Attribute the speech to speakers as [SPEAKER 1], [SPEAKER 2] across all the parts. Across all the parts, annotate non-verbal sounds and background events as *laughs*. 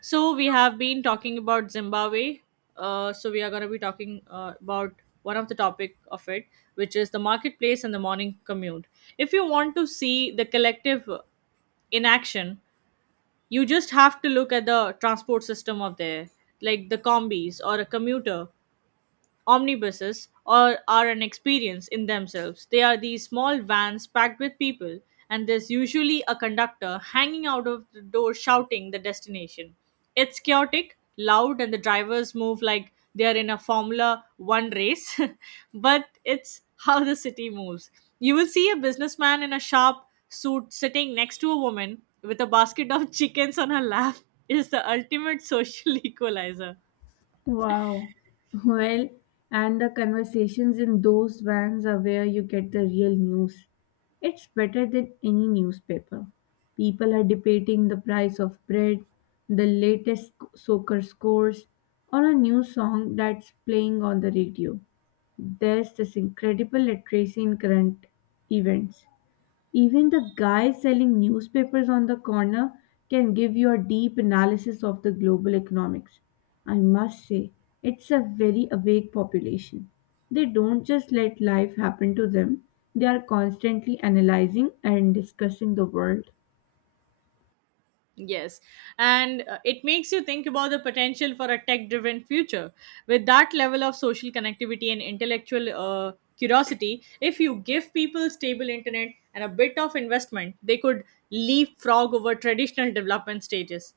[SPEAKER 1] So we have been talking about Zimbabwe. So we are going to be talking about one of the topic of it, which is the marketplace and the morning commute. If you want to see the collective in action, you just have to look at the transport system of there, like the combis or a commuter Omnibuses or are an experience in themselves. They are these small vans packed with people, and there's usually a conductor hanging out of the door shouting the destination. It's chaotic, loud, and the drivers move like they are in a Formula One race, *laughs* but it's how the city moves. You will see a businessman in a sharp suit sitting next to a woman with a basket of *laughs* chickens on her lap is the ultimate social *laughs* equalizer.
[SPEAKER 2] Wow. Well, and the conversations in those vans are where you get the real news. It's better than any newspaper. People are debating the price of bread, the latest soccer scores, or a new song that's playing on the radio. There's this incredible literacy in current events. Even the guy selling newspapers on the corner can give you a deep analysis of the global economics. I must say, it's a very awake population. They don't just let life happen to them, they are constantly analyzing and discussing the world.
[SPEAKER 1] Yes, and it makes you think about the potential for a tech driven future. With that level of social connectivity and intellectual curiosity, if you give people stable internet and a bit of investment, they could leapfrog over traditional development stages.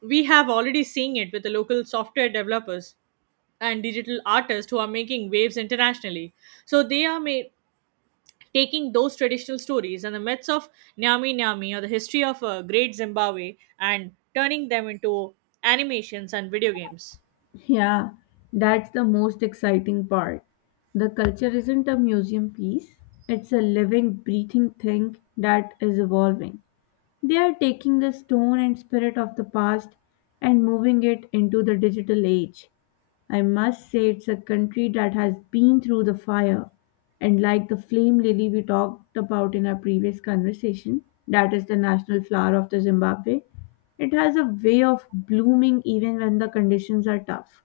[SPEAKER 1] We have already seen it with the local software developers and digital artists who are making waves internationally. So they are made taking those traditional stories and the myths of Nyami Nyami or the history of Great Zimbabwe and turning them into animations and video games.
[SPEAKER 2] Yeah, that's the most exciting part. The culture isn't a museum piece, it's a living, breathing thing that is evolving. They are taking the stone and spirit of the past and moving it into the digital age. I must say, it's a country that has been through the fire. And like the flame lily we talked about in our previous conversation, that is the national flower of the Zimbabwe, it has a way of blooming even when the conditions are tough.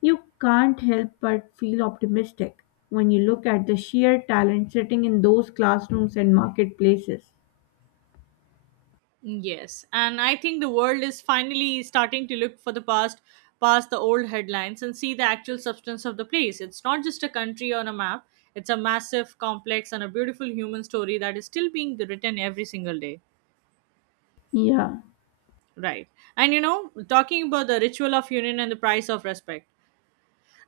[SPEAKER 2] You can't help but feel optimistic when you look at the sheer talent sitting in those classrooms and marketplaces.
[SPEAKER 1] Yes, and I think the world is finally starting to look past the old headlines and see the actual substance of the place. It's not just a country on a map, it's a massive, complex, and a beautiful human story that is still being written every single day.
[SPEAKER 2] Yeah.
[SPEAKER 1] Right. And you know, talking about the ritual of union and the price of respect.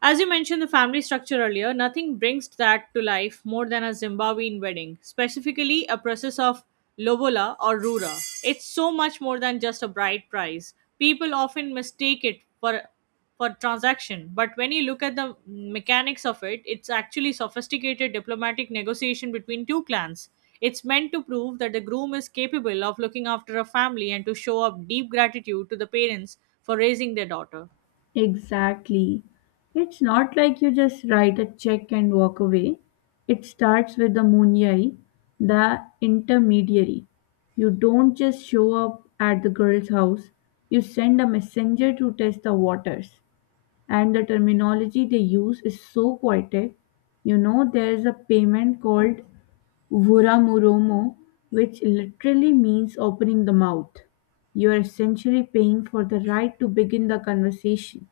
[SPEAKER 1] As you mentioned the family structure earlier, nothing brings that to life more than a Zimbabwean wedding, specifically a process of lobola or rura. It's so much more than just a bride price. People often mistake it for transaction, but when you look at the mechanics of it, it's actually sophisticated diplomatic negotiation between two clans. It's meant to prove that the groom is capable of looking after a family and to show up deep gratitude to the parents for raising their daughter.
[SPEAKER 2] Exactly. It's not like you just write a check and walk away. It starts with the Munyai, the intermediary. You don't just show up at the girl's house, you send a messenger to test the waters. And the terminology they use is so poetic. You know, there is a payment called "Vuramuromo", which literally means "opening the mouth", you're essentially paying for the right to begin the conversation.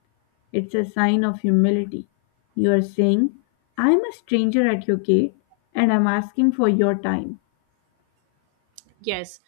[SPEAKER 2] It's a sign of humility. You're saying, "I'm a stranger at your gate, and I'm asking for your time."
[SPEAKER 1] Yes.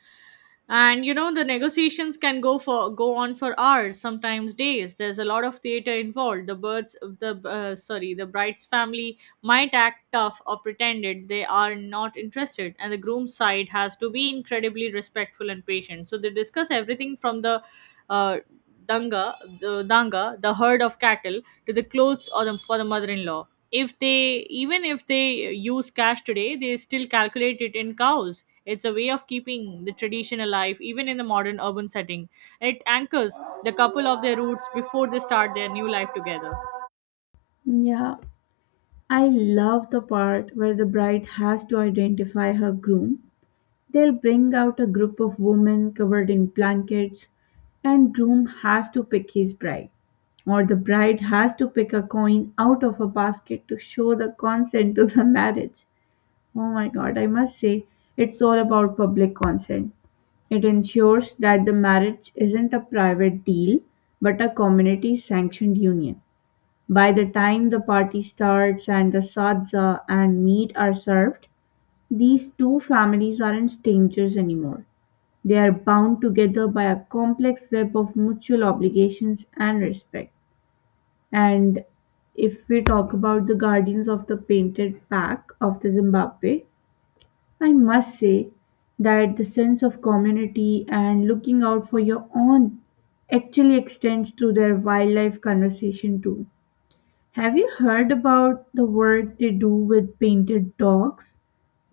[SPEAKER 1] And you know the negotiations can go on for hours, sometimes days. There's a lot of theater involved. The birds, the sorry, the bride's family might act tough or pretended they are not interested, and the groom's side has to be incredibly respectful and patient. So they discuss everything from the uh, danga, danga, the herd of cattle to the clothes or the, for the mother-in-law. If they even if they use cash today, they still calculate it in cows. It's a way of keeping the tradition alive even in the modern urban setting. It anchors the couple of their roots before they start their new life together.
[SPEAKER 2] Yeah, I love the part where the bride has to identify her groom. They'll bring out a group of women covered in blankets, and groom has to pick his bride, or the bride has to pick a coin out of a basket to show the consent to the *laughs* marriage. Oh my god, I must say, it's all about public consent. It ensures that the marriage isn't a private deal, but a community sanctioned union. By the time the party starts and the sadza and meat are served, these two families aren't strangers anymore. They are bound together by a complex web of mutual obligations and respect. And if we talk about the guardians of the painted back of the Zimbabwe, I must say that the sense of community and looking out for your own actually extends through their wildlife conversation too. Have you heard about the work they do with painted dogs?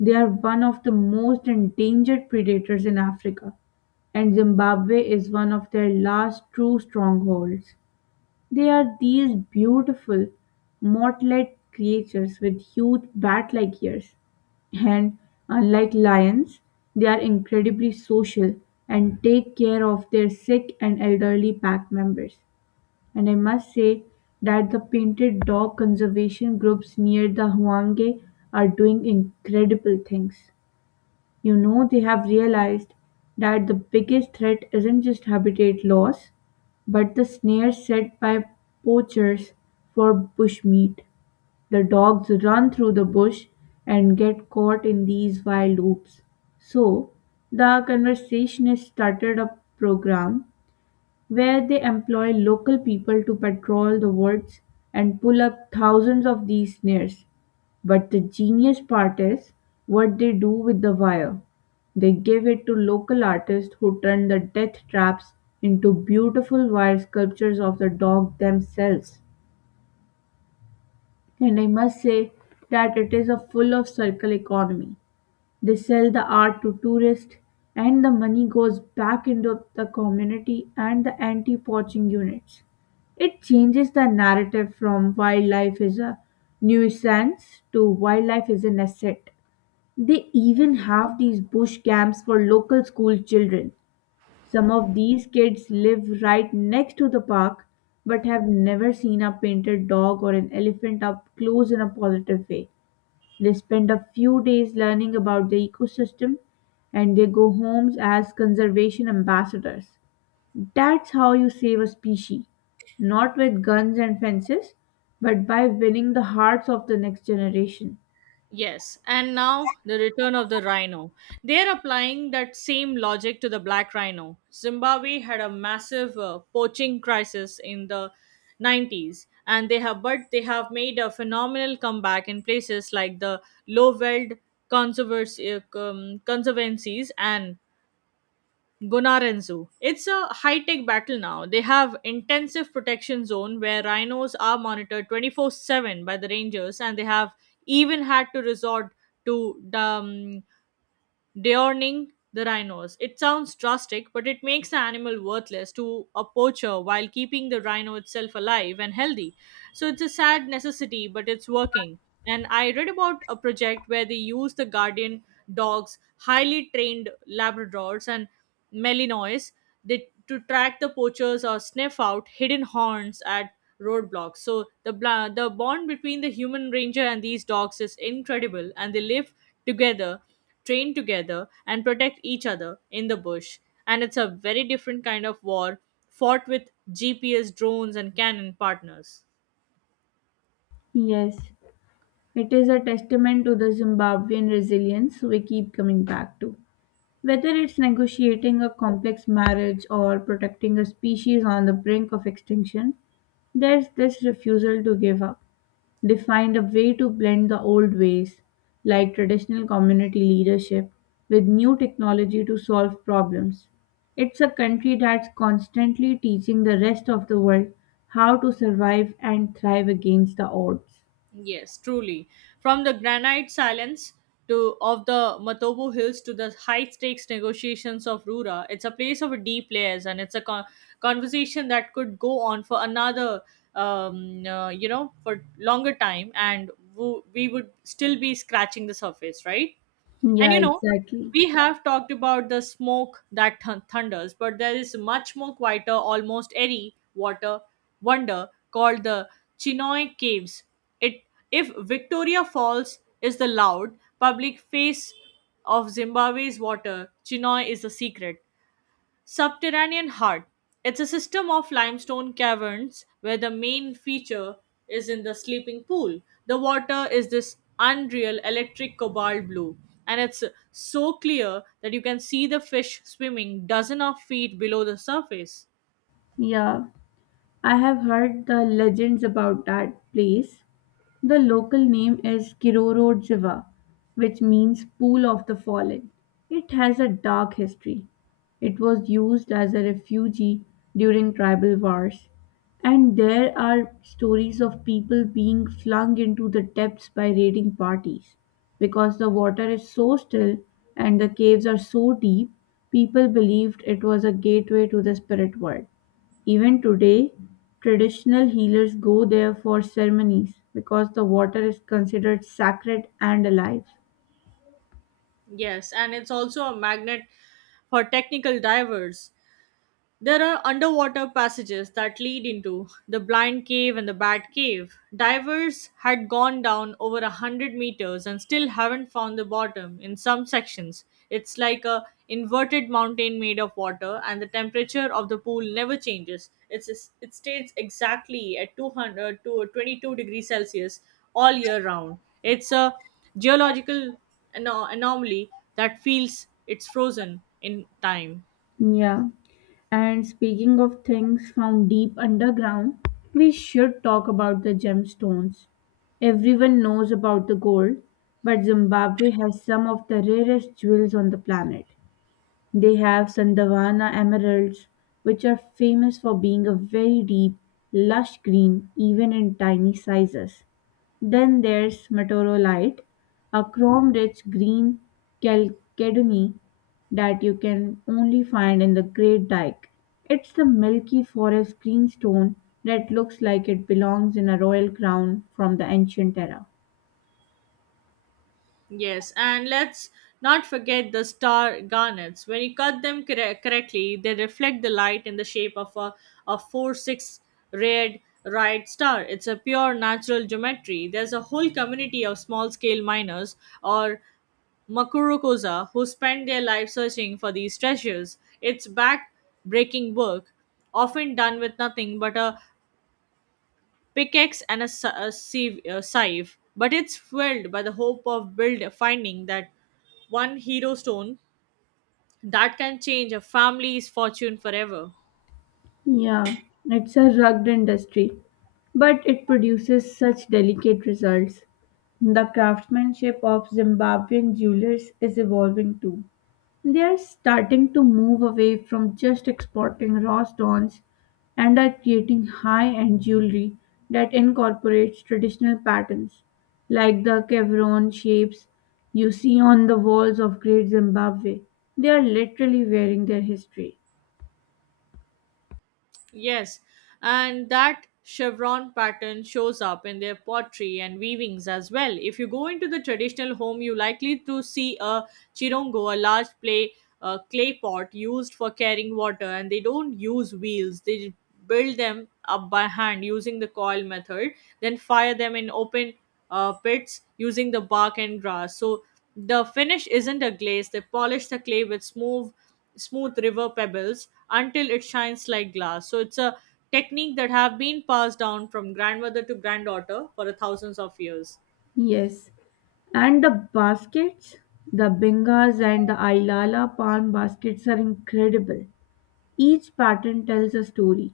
[SPEAKER 2] They are one of the most endangered predators in Africa, and Zimbabwe is one of their last true strongholds. They are these beautiful, mottled creatures with huge bat like ears. And unlike lions, they are incredibly social and take care of their sick and elderly pack members. And I must say that the painted dog conservation groups near the Huanghe are doing incredible things. You know, they have realized that the biggest threat isn't just habitat loss, but the snare set by poachers for bushmeat. The dogs run through the bush and get caught in these wild loops. So, the conversationist started a program where they employ local people to patrol the woods and pull up thousands of these snares. But the genius part is what they do with the wire. They give it to local artists who turn the death traps into beautiful wire sculptures of the dog themselves. And I must say that it is a full of circle economy. They sell the art to tourists and the money goes back into the community and the anti-poaching units. It changes the narrative from wildlife is a nuisance to wildlife is an asset. They even have these bush camps for local school children. Some of these kids live right next to the park but have never seen a painted dog or an elephant up close in a positive way. They spend a few days learning about the ecosystem and they go homes as conservation ambassadors. That's how you save a species, not with guns and fences, but by winning the hearts of the next generation.
[SPEAKER 1] Yes, and now the return of the rhino. They're applying that same logic to the black rhino. Zimbabwe had a massive poaching crisis in the 90s, and they have made a phenomenal comeback in places like the Lowveld Conservancies and Gonarenzu. It's a high tech battle now. They have intensive protection zone where rhinos are monitored 24/7 by the rangers, and they have even had to resort to um, deorning the rhinos. It sounds drastic, but it makes an animal worthless to a poacher while keeping the rhino itself alive and healthy. So it's a sad necessity, but it's working. And I read about a project where they used the guardian dogs, highly trained Labradors and Malinois, they, to track the poachers or sniff out hidden horns at roadblocks. So the the bond between the human ranger and these dogs is incredible, and they live together, train together, and protect each other in the bush. And it's a very different kind of war fought with GPS drones and cannon partners.
[SPEAKER 2] Yes, it is a testament to the Zimbabwean resilience we keep coming back to. Whether it's negotiating a complex marriage or protecting a species on the brink of extinction, there's this refusal to give up. They find a way to blend the old ways, like traditional community leadership, with new technology to solve problems. It's a country that's constantly teaching the rest of the world how to survive and thrive against the odds.
[SPEAKER 1] Yes, truly. From the granite silence to of the Matobo Hills to the high stakes negotiations of Rura, it's a place of deep layers, and it's a conversation that could go on for another, for longer time, and we would still be scratching the surface, right? And
[SPEAKER 2] Yeah,
[SPEAKER 1] you know,
[SPEAKER 2] exactly.
[SPEAKER 1] we have talked about the smoke that thunders, but there is much more quieter, almost airy water wonder called the Chinoy Caves. It, if Victoria Falls is the loud public face of Zimbabwe's water, Chinoy is the secret. Subterranean heart. It's a system of limestone caverns where the main feature is in the sleeping pool. The water is this unreal electric cobalt blue, and it's so clear that you can see the fish swimming dozen of feet below the surface.
[SPEAKER 2] Yeah, I have heard the legends about that place. The local name is Kirorojava, which means "pool of the fallen". It has a dark history. It was used as a refugee during tribal wars, and there are stories of people being flung into the depths by raiding parties. Because the water is so still and the caves are so deep, people believed it was a gateway to the spirit world. Even today, traditional healers go there for ceremonies because the water is considered sacred and alive.
[SPEAKER 1] Yes, and it's also a magnet for technical divers. There are underwater passages that lead into the blind cave and the bat cave. Divers had gone down over 100 meters and still haven't found the bottom in some sections. It's like a inverted mountain made of water and the temperature of the pool never changes. It stays exactly at 200 to 22 degrees Celsius all year round. It's a geological anomaly that feels it's frozen in time.
[SPEAKER 2] Yeah. And speaking of things found deep underground, we should talk about the gemstones. Everyone knows about the gold, but Zimbabwe has some of the rarest jewels on the planet. They have Sandavana emeralds, which are famous for being a very deep, lush green even in tiny sizes. Then there's Meteorolite, a chrome rich green chalcedony that you can only find in the Great Dyke. It's the milky forest green stone that looks like it belongs in a royal crown from the ancient era.
[SPEAKER 1] Yes, and let's not forget the star garnets. When you cut them correctly, they reflect the light in the shape of a 4 6 red right star. It's a pure natural geometry. There's a whole community of small scale miners or Makurokoza who spend their life searching for these treasures. It's back breaking work, often done with nothing but a pickaxe and a sieve, a scythe, but it's fueled by the hope of build finding that one hero stone that can change a family's fortune forever.
[SPEAKER 2] Yeah, it's a rugged industry, but it produces such delicate results. The craftsmanship of Zimbabwean jewelers is evolving too. They are starting to move away from just exporting raw stones and are creating high end jewelry that incorporates traditional patterns, like the chevron shapes you see on the walls of Great Zimbabwe. They are literally wearing their history.
[SPEAKER 1] Yes, and that chevron pattern shows up in their pottery and weavings as well. If you go into the traditional home, you're likely to see a chirongo, a large clay pot used for carrying water, and they don't use wheels. They build them up by hand using the coil method, then fire them in open pits using the bark and grass. So the finish isn't a glaze. They polish the clay with smooth river pebbles until it shines like glass, so it's a technique that have been passed down from grandmother to granddaughter for the thousands of years.
[SPEAKER 2] Yes, and the baskets, the Bengas and the Ailala palm baskets are incredible. Each pattern tells a story.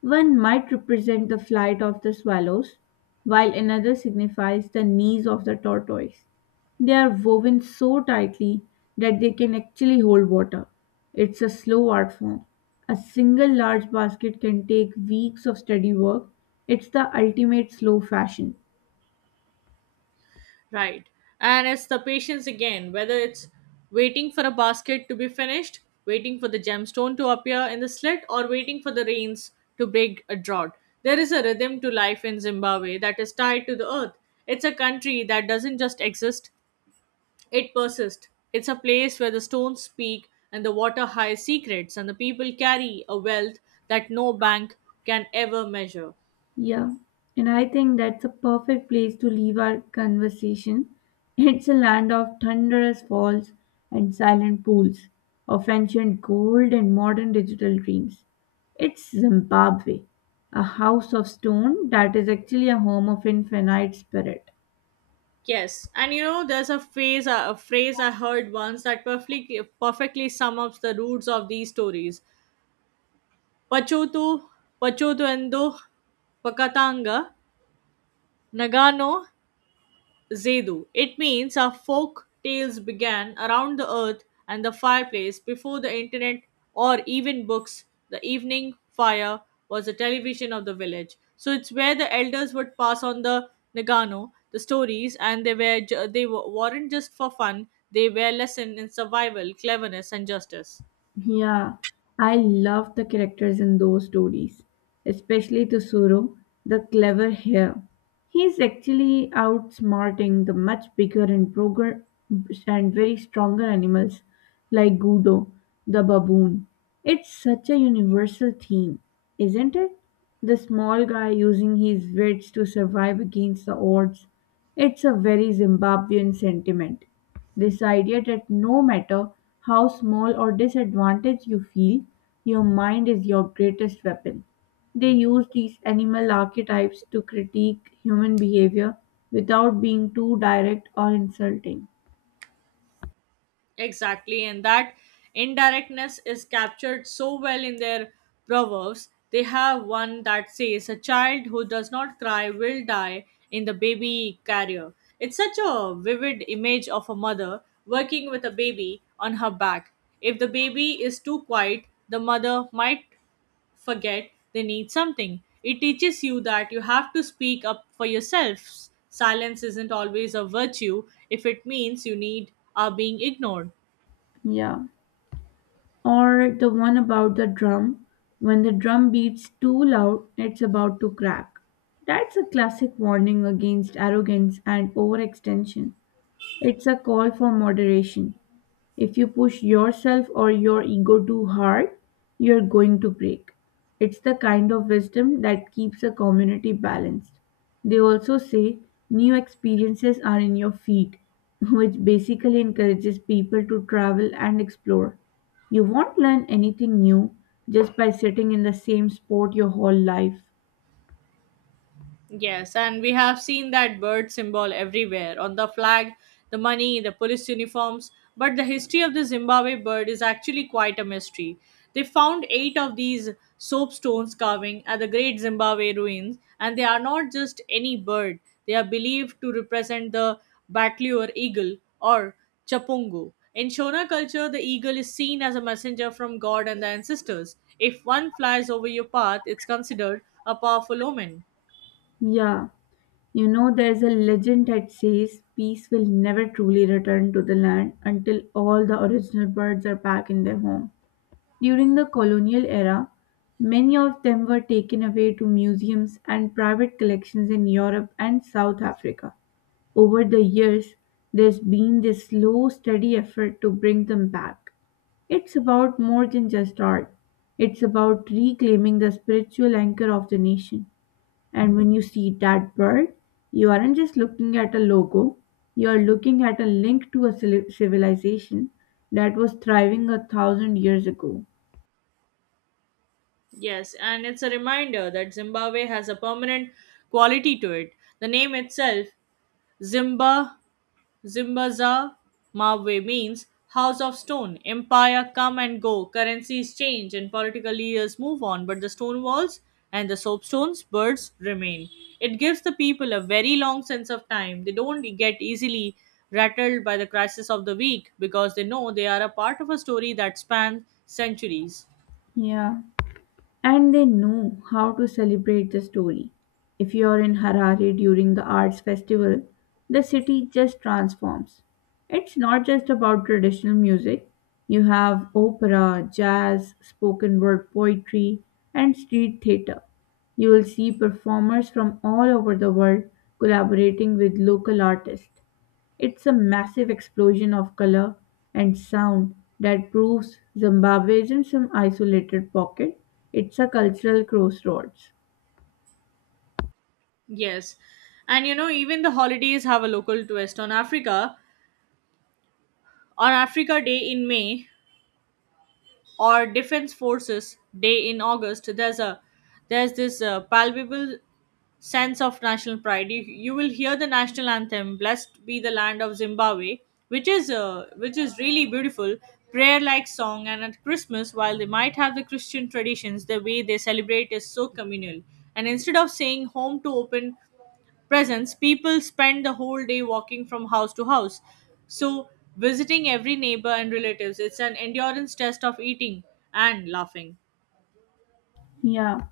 [SPEAKER 2] One might represent the flight of the swallows, while another signifies the knees of the tortoise. They are woven so tightly that they can actually hold water. It's a slow art form. A single large basket can take weeks of steady work. It's the ultimate slow fashion.
[SPEAKER 1] Right. And it's the patience again, whether it's waiting for a basket to be finished, waiting for the gemstone to appear in the slit, or waiting for the rains to break a drought. There is a rhythm to life in Zimbabwe that is tied to the earth. It's a country that doesn't just exist. It persists. It's a place where the stones speak and the water hides secrets, and the people carry a wealth that no bank can ever measure.
[SPEAKER 2] Yeah, and I think that's a perfect place to leave our conversation. It's a land of thunderous falls and silent pools, of ancient gold and modern digital dreams. It's Zimbabwe, a house of stone that is actually a home of infinite spirit.
[SPEAKER 1] Yes, and you know, there's a phrase I heard once that perfectly sum up the roots of these stories. Pachotu, Pachotuendo, Pakatanga, Nagano, Zedu. It means our folk tales began around the earth and the fireplace before the internet or even books. The evening fire was the television of the village. So it's where the elders would pass on the Nagano, the stories, and they weren't just for fun. They were lesson in survival, cleverness, and justice.
[SPEAKER 2] Yeah, I love the characters in those stories, especially Tsuru, the clever hare. He's actually outsmarting the much bigger and broger and very stronger animals like Gudo, the baboon. It's such a universal theme, isn't it? The small guy using his wits to survive against the odds. It's a very Zimbabwean sentiment. This idea that no matter how small or disadvantaged you feel, your mind is your greatest weapon. They use these animal archetypes to critique human behavior without being too direct or insulting.
[SPEAKER 1] Exactly, and that indirectness is captured so well in their proverbs. They have one that says, A child who does not cry will die in the baby carrier. It's such a vivid image of a mother working with a baby on her back. If the baby is too quiet, the mother might forget they need something. It teaches you that you have to speak up for yourselves. Silence isn't always a virtue if it means you need are being ignored.
[SPEAKER 2] Yeah. Or the one about the drum. When the drum beats too loud, it's about to crack. That's a classic warning against arrogance and overextension. It's a call for moderation. If you push yourself or your ego too hard, you're going to break. It's the kind of wisdom that keeps a community balanced. They also say new experiences are in your feet, *laughs* which basically encourages people to travel and explore. You won't learn anything new just by sitting in the same spot your whole life.
[SPEAKER 1] Yes, and we have seen that bird symbol everywhere on the flag, the money, the police uniforms. But the history of the Zimbabwe bird is actually quite a mystery. They found eight of these soapstones carving at the Great Zimbabwe ruins, and they are not just any bird. They are believed to represent the battleor eagle or chapungo. In Shona culture, the eagle is seen as a messenger from God and the ancestors. If one flies over your path, it's considered a powerful omen.
[SPEAKER 2] Yeah, you know, there's a legend that says peace will never truly return to the land until all the original birds are back in their home. During the colonial era, many of them were taken away to museums and private collections in Europe and South Africa. Over the years, there's been this slow, steady effort to bring them back. It's about more than just art. It's about reclaiming the spiritual anchor of the nation. And when you see that bird, you aren't just looking at a logo, you're looking at a link to a civilization that was thriving a 1,000 years ago.
[SPEAKER 1] Yes, and it's a reminder that Zimbabwe has a permanent quality to it. The name itself, Zimba, Zimbaza, Mabwe means house of stone. Empire come and go, currencies change, and political leaders move on, but the stone walls and the soapstones, birds remain. It gives the people a very long sense of time. They don't get easily rattled by the crisis of the week because they know they are a part of a story that spans centuries.
[SPEAKER 2] Yeah, and they know how to celebrate the story. If you're in Harare during the arts festival, the city just transforms. It's not just about traditional music, you have opera, jazz, spoken word poetry, and street theater. You will see performers from all over the world collaborating with local artists. It's a massive explosion of color and sound that proves Zimbabwe isn't some isolated pocket. It's a cultural crossroads.
[SPEAKER 1] Yes. And you know, even the holidays have a local twist on Africa. On Africa Day in May or Defense Forces Day in August, there's this palpable sense of national pride. You will hear the national anthem, "Blessed be the land of Zimbabwe," which is really beautiful, prayer-like song. And at Christmas, while they might have the Christian traditions, the way they celebrate is so communal. And instead of saying "Home to open," presence, people spend the whole day walking from house to house. So, visiting every neighbor and relatives, it's an endurance test of eating and laughing.
[SPEAKER 2] Yeah.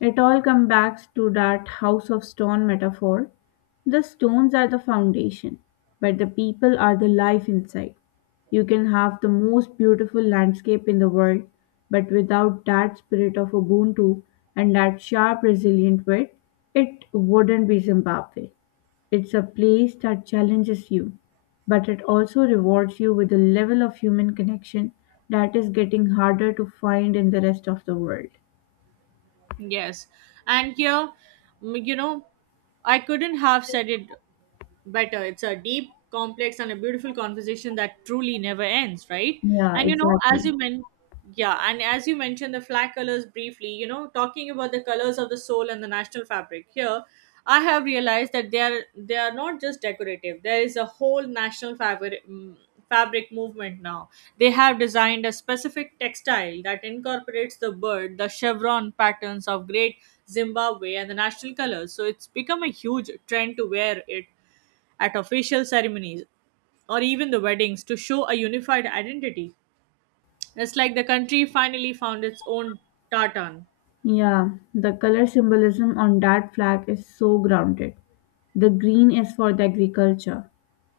[SPEAKER 2] It all comes back to that house of stone metaphor. The stones are the foundation, but the people are the life inside. You can have the most beautiful landscape in the world, but without that spirit of Ubuntu and that sharp, resilient wit, it wouldn't be Zimbabwe. It's a place that challenges you, but it also rewards you with a level of human connection that is getting harder to find in the rest of the world.
[SPEAKER 1] Yes. And here, mm, you know, I couldn't have said it better. It's a deep, complex, and a beautiful conversation that truly never ends, right?
[SPEAKER 2] Yeah,
[SPEAKER 1] And you know,
[SPEAKER 2] exactly.
[SPEAKER 1] as you mentioned, yeah, and as you mentioned the flag colors briefly, you know, talking about the colors of the soul and the national fabric here, I have realized that they are not just decorative. There is a whole national fabric fabric movement now. They have designed a specific textile that incorporates the bird, the chevron patterns of great Zimbabwe and the national colors. So it's become a huge trend to wear it at official ceremonies or even the weddings to show a unified identity. It's like the country finally found its own tartan.
[SPEAKER 2] Yeah, the color symbolism on that flag is so grounded. The green is for the agriculture,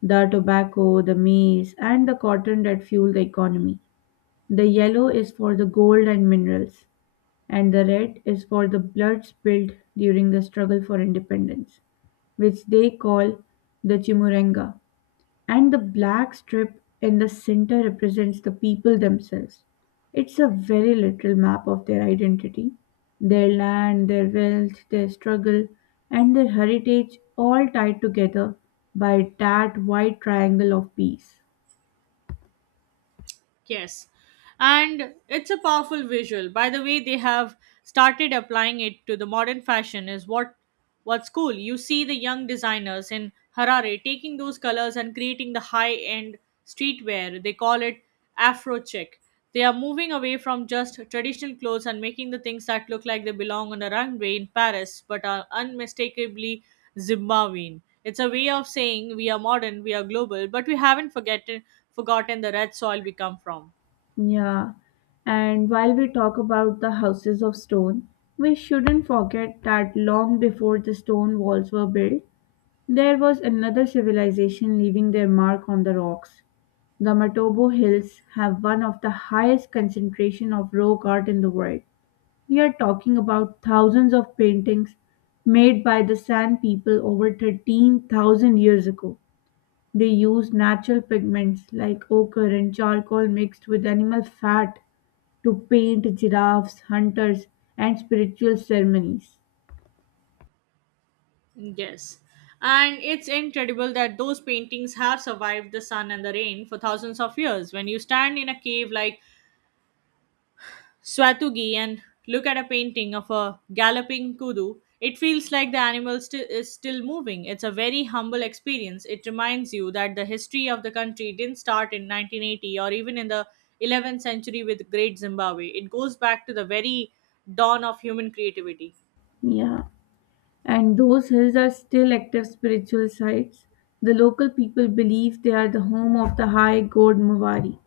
[SPEAKER 2] the tobacco, the maize, and the cotton that fuel the economy. The yellow is for the gold and minerals, and the red is for the blood spilled during the struggle for independence, which they call the chimurenga. And the black strip in the center represents the people themselves. It's a very literal map of their identity, their land, their wealth, their struggle, and their heritage, all tied together by that white triangle of peace.
[SPEAKER 1] Yes. And it's a powerful visual. By the way, they have started applying it to the modern fashion is what's cool. You see the young designers in Harare taking those colors and creating the high-end streetwear. They call it Afro chic. They are moving away from just traditional clothes and making the things that look like they belong on a runway in Paris but are unmistakably Zimbabwean. It's a way of saying we are modern, we are global, but we haven't forgotten the red soil we come from.
[SPEAKER 2] Yeah, and while we talk about the houses of stone, we shouldn't forget that long before the stone walls were built, there was another civilization leaving their mark on the rocks. The Matobo Hills have one of the highest concentration of rock art in the world. We are talking about thousands of paintings made by the San people over 13,000 years ago. They used natural pigments like ochre and charcoal mixed with animal fat to paint giraffes, hunters, and spiritual ceremonies.
[SPEAKER 1] Yes. And it's incredible that those paintings have survived the sun and the rain for thousands of years. When you stand in a cave like Swatugi and look at a painting of a galloping kudu, it feels like the animal is still moving. It's a very humble experience. It reminds you that the history of the country didn't start in 1980 or even in the 11th century with Great Zimbabwe. It goes back to the very dawn of human creativity.
[SPEAKER 2] Yeah, and those hills are still active spiritual sites. The local people believe they are the home of the high god Mawari.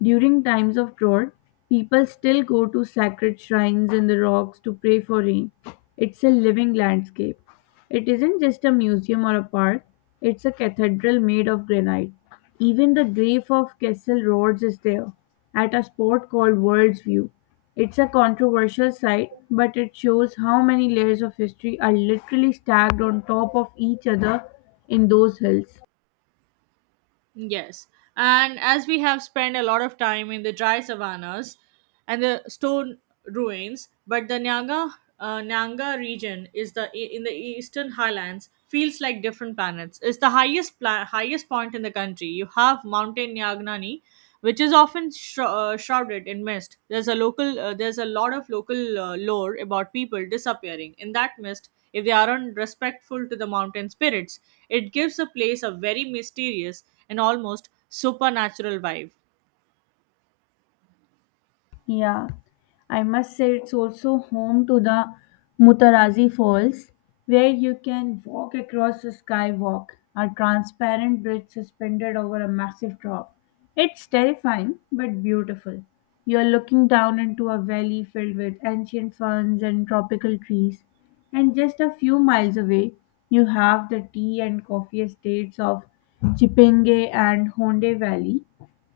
[SPEAKER 2] During times of drought, people still go to sacred shrines in the rocks to pray for rain. It's a living landscape. It isn't just a museum or a park, it's a cathedral made of granite. Even the grave of Kessel Rhodes is there, at a spot called World's View. It's a controversial site, but it shows how many layers of history are literally stacked on top of each other in those hills.
[SPEAKER 1] Yes. And as we have spent a lot of time in the dry savannas and the stone ruins, but the Nyanga region is the in the eastern highlands feels like different planets. It's the highest point in the country. You have mountain Nyagnani which is often shrouded in mist. There's a lot of local lore about people disappearing in that mist if they aren't respectful to the mountain spirits. It gives a place a very mysterious and almost supernatural vibe.
[SPEAKER 2] Yeah, I must say it's also home to the Mutarazi Falls, where you can walk across the skywalk, a transparent bridge suspended over a massive drop. It's terrifying but beautiful. You're looking down into a valley filled with ancient ferns and tropical trees. And just a few miles away, you have the tea and coffee estates of Chipinge and Honde Valley.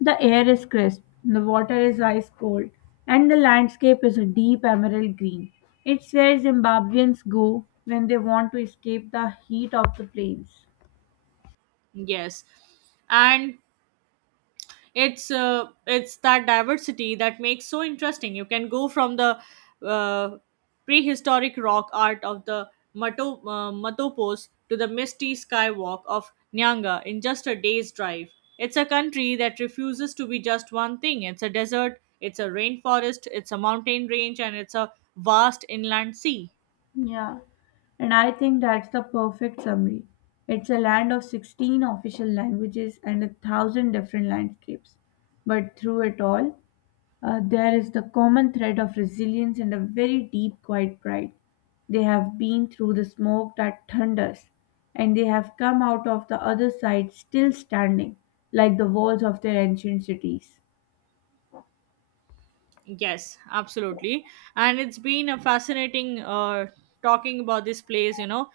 [SPEAKER 2] The air is crisp, the water is ice cold, and the landscape is a deep emerald green. It's where Zimbabweans go when they want to escape the heat of the plains.
[SPEAKER 1] Yes, and it's that diversity that makes so interesting. You can go from the uh, prehistoric rock art of the matopos to the misty skywalk of nyanga in just a day's drive. It's a country that refuses to be just one thing. It's a desert, it's a rainforest, it's a mountain range, and it's a vast inland sea.
[SPEAKER 2] Yeah, and I think that's the perfect summary. It's a land of 16 official languages and a thousand different landscapes. But through it all, there is the common thread of resilience and a very deep, quiet pride. They have been through the smoke that thunders, and they have come out of the other side still standing, like the walls of their ancient cities.
[SPEAKER 1] Yes, absolutely. And it's been a fascinating talking about this place, you know.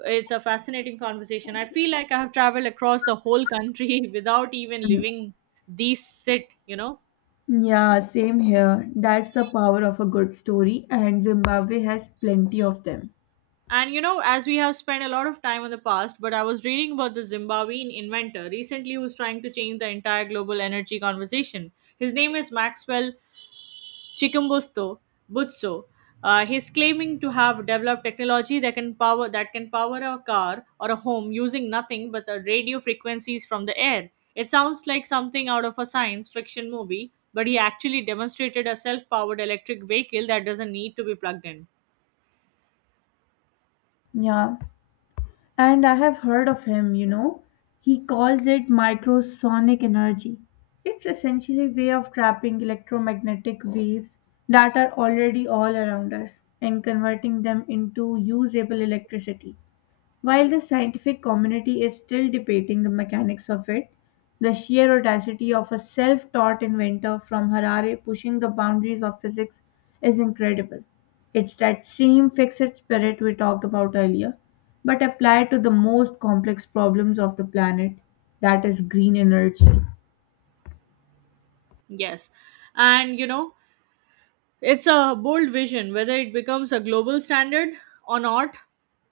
[SPEAKER 1] It's a fascinating conversation. I feel like I have traveled across the whole country *laughs* without even
[SPEAKER 2] *laughs*
[SPEAKER 1] leaving these sit, you know.
[SPEAKER 2] Yeah, same here. That's the power of a good story, and Zimbabwe has plenty of them.
[SPEAKER 1] And you know, as we have spent a lot of time on the past, but I was reading about the Zimbabwean inventor recently who's trying to change the entire global energy conversation. His name is Maxwell Chikumbutso, Butsu. He's claiming to have developed technology that can power a car or a home using nothing but the radio frequencies from the air. It sounds like something out of a science fiction movie, but he actually demonstrated a self-powered electric vehicle that doesn't need to be plugged in.
[SPEAKER 2] Yeah, and I have heard of him, you know. He calls it microsonic energy. It's essentially a way of trapping electromagnetic waves that are already all around us and converting them into usable electricity. While the scientific community is still debating the mechanics of it, the sheer audacity of a self taught inventor from Harare pushing the boundaries of physics is incredible. It's that same fixed spirit we talked about earlier, but applied to the most complex problems of the planet that is, green energy.
[SPEAKER 1] Yes, and you know, it's a bold vision. Whether it becomes a global standard or not,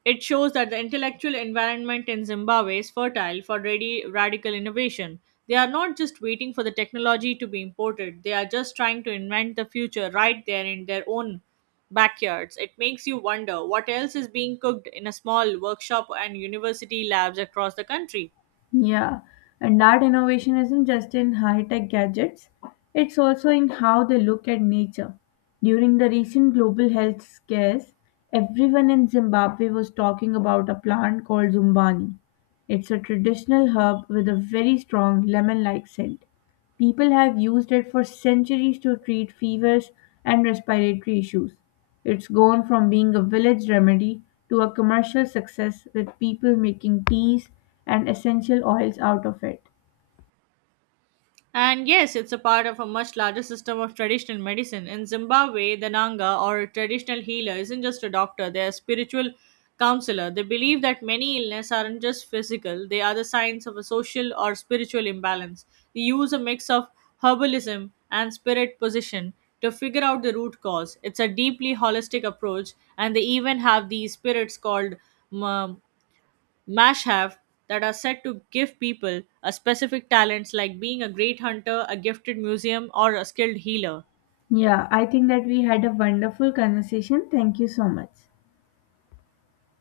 [SPEAKER 1] it shows that the intellectual environment in Zimbabwe is fertile for ready radical innovation. They are not just waiting for the technology to be imported, they are just trying to invent the future right there in their own backyards. It makes you wonder what else is being cooked in a small workshop and university labs across the country.
[SPEAKER 2] Yeah, and that innovation isn't just in high tech gadgets, it's also in how they look at nature. During the recent global health scares, everyone in Zimbabwe was talking about a plant called Zumbani. It's a traditional herb with a very strong lemon like scent. People have used it for centuries to treat fevers and respiratory issues. It's gone from being a village remedy to a commercial success with people making teas and essential oils out of it.
[SPEAKER 1] And yes, it's a part of a much larger system of traditional medicine. In Zimbabwe, the Nanga or a traditional healer isn't just a doctor, they're a spiritual counselor. They believe that many illnesses aren't just physical, they are the signs of a social or spiritual imbalance. They use a mix of herbalism and spirit position to figure out the root cause. It's a deeply holistic approach, and they even have these spirits called um, Mash have that are said to give people a specific talents like being a great hunter, a gifted museum, or a skilled healer.
[SPEAKER 2] Yeah, I think that we had a wonderful conversation. Thank you so much.